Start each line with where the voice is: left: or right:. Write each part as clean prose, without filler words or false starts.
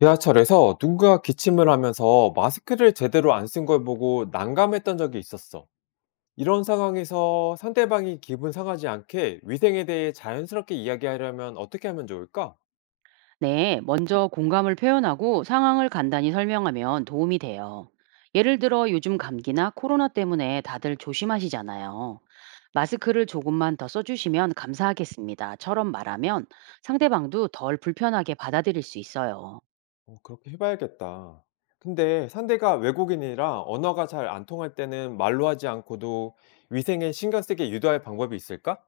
left: 지하철에서 누군가 기침을 하면서 마스크를 제대로 안 쓴 걸 보고 난감했던 적이 있었어. 이런 상황에서 상대방이 기분 상하지 않게 위생에 대해 자연스럽게 이야기하려면 어떻게 하면 좋을까?
right: 네, 먼저 공감을 표현하고 상황을 간단히 설명하면 도움이 돼요. 예를 들어 요즘 감기나 코로나 때문에 다들 조심하시잖아요. 마스크를 조금만 더 써주시면 감사하겠습니다처럼 말하면 상대방도 덜 불편하게 받아들일 수 있어요.
left: 어, 그렇게 해봐야겠다. 근데 상대가 외국인이라 언어가 잘 안 통할 때는 말로 하지 않고도 위생에 신경 쓰게 유도할 방법이 있을까?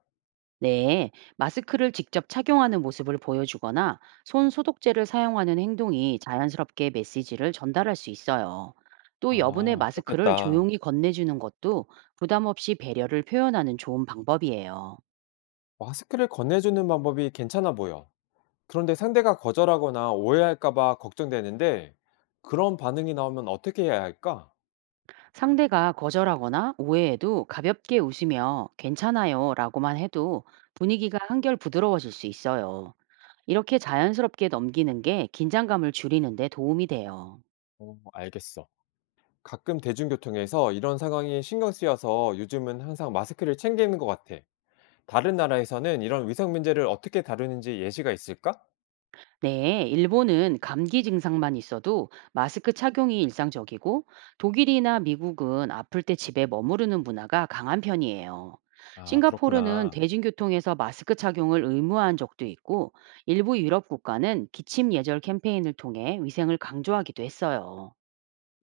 right: 네, 마스크를 직접 착용하는 모습을 보여주거나 손 소독제를 사용하는 행동이 자연스럽게 메시지를 전달할 수 있어요. 또
left: 아,
right: 여분의 마스크를
left: 그렇겠다.
right: 조용히 건네주는 것도 부담 없이 배려를 표현하는 좋은 방법이에요.
left: 마스크를 건네주는 방법이 괜찮아 보여. 그런데 상대가 거절하거나 오해할까 봐 걱정되는데 그런 반응이 나오면 어떻게 해야 할까?
right: 상대가 거절하거나 오해해도 가볍게 웃으며 괜찮아요 라고만 해도 분위기가 한결 부드러워질 수 있어요. 이렇게 자연스럽게 넘기는 게 긴장감을 줄이는 데 도움이 돼요.
left: 어, 알겠어. 가끔 대중교통에서 이런 상황이 신경 쓰여서 요즘은 항상 마스크를 챙기는 것 같아. 다른 나라에서는 이런 위생 문제를 어떻게 다루는지 예시가 있을까?
right: 네, 일본은 감기 증상만 있어도 마스크 착용이 일상적이고 독일이나 미국은 아플 때 집에 머무르는 문화가 강한 편이에요.
left: 아,
right: 싱가포르는
left: 그렇구나.
right: 대중교통에서 마스크 착용을 의무화한 적도 있고 일부 유럽 국가는 기침 예절 캠페인을 통해 위생을 강조하기도 했어요.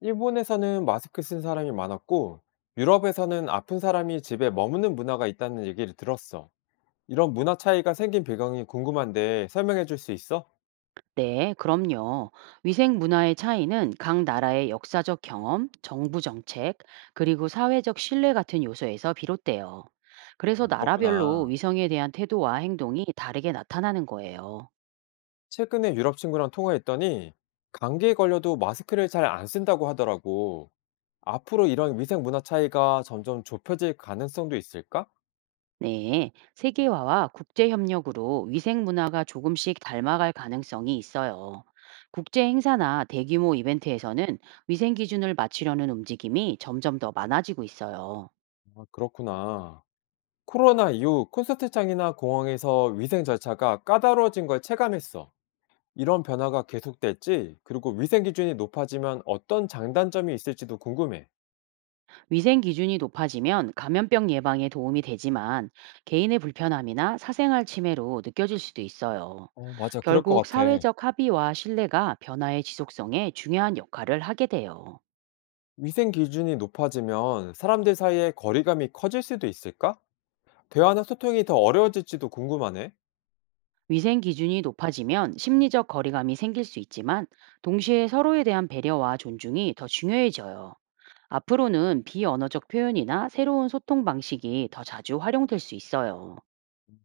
left: 일본에서는 마스크 쓴 사람이 많았고, 유럽에서는 아픈 사람이 집에 머무는 문화가 있다는 얘기를 들었어. 이런 문화 차이가 생긴 배경이 궁금한데 설명해 줄 수 있어?
right: 네, 그럼요. 위생 문화의 차이는 각 나라의 역사적 경험, 정부 정책, 그리고 사회적 신뢰 같은 요소에서 비롯돼요. 그래서
left: 아,
right: 나라별로
left: 그렇구나.
right: 위성에 대한 태도와 행동이 다르게 나타나는 거예요.
left: 최근에 유럽 친구랑 통화했더니 감기에 걸려도 마스크를 잘 안 쓴다고 하더라고. 앞으로 이런 위생 문화 차이가 점점 좁혀질 가능성도 있을까?
right: 네, 세계화와 국제 협력으로 위생 문화가 조금씩 닮아갈 가능성이 있어요. 국제 행사나 대규모 이벤트에서는 위생 기준을 맞추려는 움직임이 점점 더 많아지고 있어요.
left: 아, 그렇구나. 코로나 이후 콘서트장이나 공항에서 위생 절차가 까다로워진 걸 체감했어. 이런 변화가 계속될지, 그리고 위생 기준이 높아지면 어떤 장단점이 있을지도 궁금해.
right: 위생 기준이 높아지면 감염병 예방에 도움이 되지만 개인의 불편함이나 사생활 침해로 느껴질 수도 있어요.
left: 어, 맞아. 그럴 것
right: 결국
left: 같아.
right: 사회적 합의와 신뢰가 변화의 지속성에 중요한 역할을 하게 돼요.
left: 위생 기준이 높아지면 사람들 사이에 거리감이 커질 수도 있을까? 대화나 소통이 더 어려워질지도 궁금하네.
right: 위생 기준이 높아지면 심리적 거리감이 생길 수 있지만 동시에 서로에 대한 배려와 존중이 더 중요해져요. 앞으로는 비언어적 표현이나 새로운 소통 방식이 더 자주 활용될 수 있어요.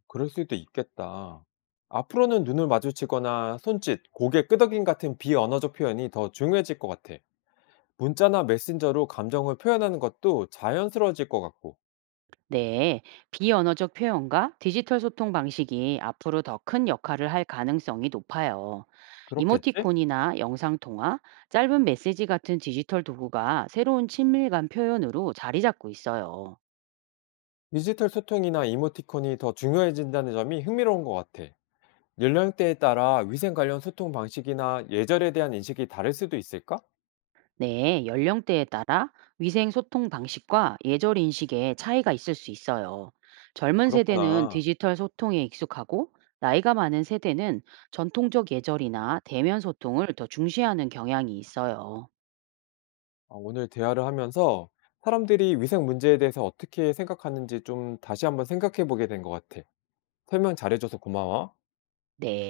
left: 그럴 수도 있겠다. 앞으로는 눈을 마주치거나 손짓, 고개 끄덕임 같은 비언어적 표현이 더 중요해질 것 같아. 문자나 메신저로 감정을 표현하는 것도 자연스러워질 것 같고.
right: 네, 비언어적 표현과 디지털 소통 방식이 앞으로 더 큰 역할을 할 가능성이 높아요.
left: 그렇겠지?
right: 이모티콘이나 영상 통화, 짧은 메시지 같은 디지털 도구가 새로운 친밀감 표현으로 자리 잡고 있어요.
left: 디지털 소통이나 이모티콘이 더 중요해진다는 점이 흥미로운 것 같아. 연령대에 따라 위생 관련 소통 방식이나 예절에 대한 인식이 다를 수도 있을까?
right: 네, 연령대에 따라 위생 소통 방식과 예절 인식의 차이가 있을 수 있어요.
left: 아,
right: 젊은 세대는
left: 그렇구나.
right: 디지털 소통에 익숙하고 나이가 많은 세대는 전통적 예절이나 대면 소통을 더 중시하는 경향이 있어요.
left: 어, 오늘 대화를 하면서 사람들이 위생 문제에 대해서 어떻게 생각하는지 좀 다시 한번 생각해 보게 된 것 같아. 설명 잘해줘서 고마워.
right: 네.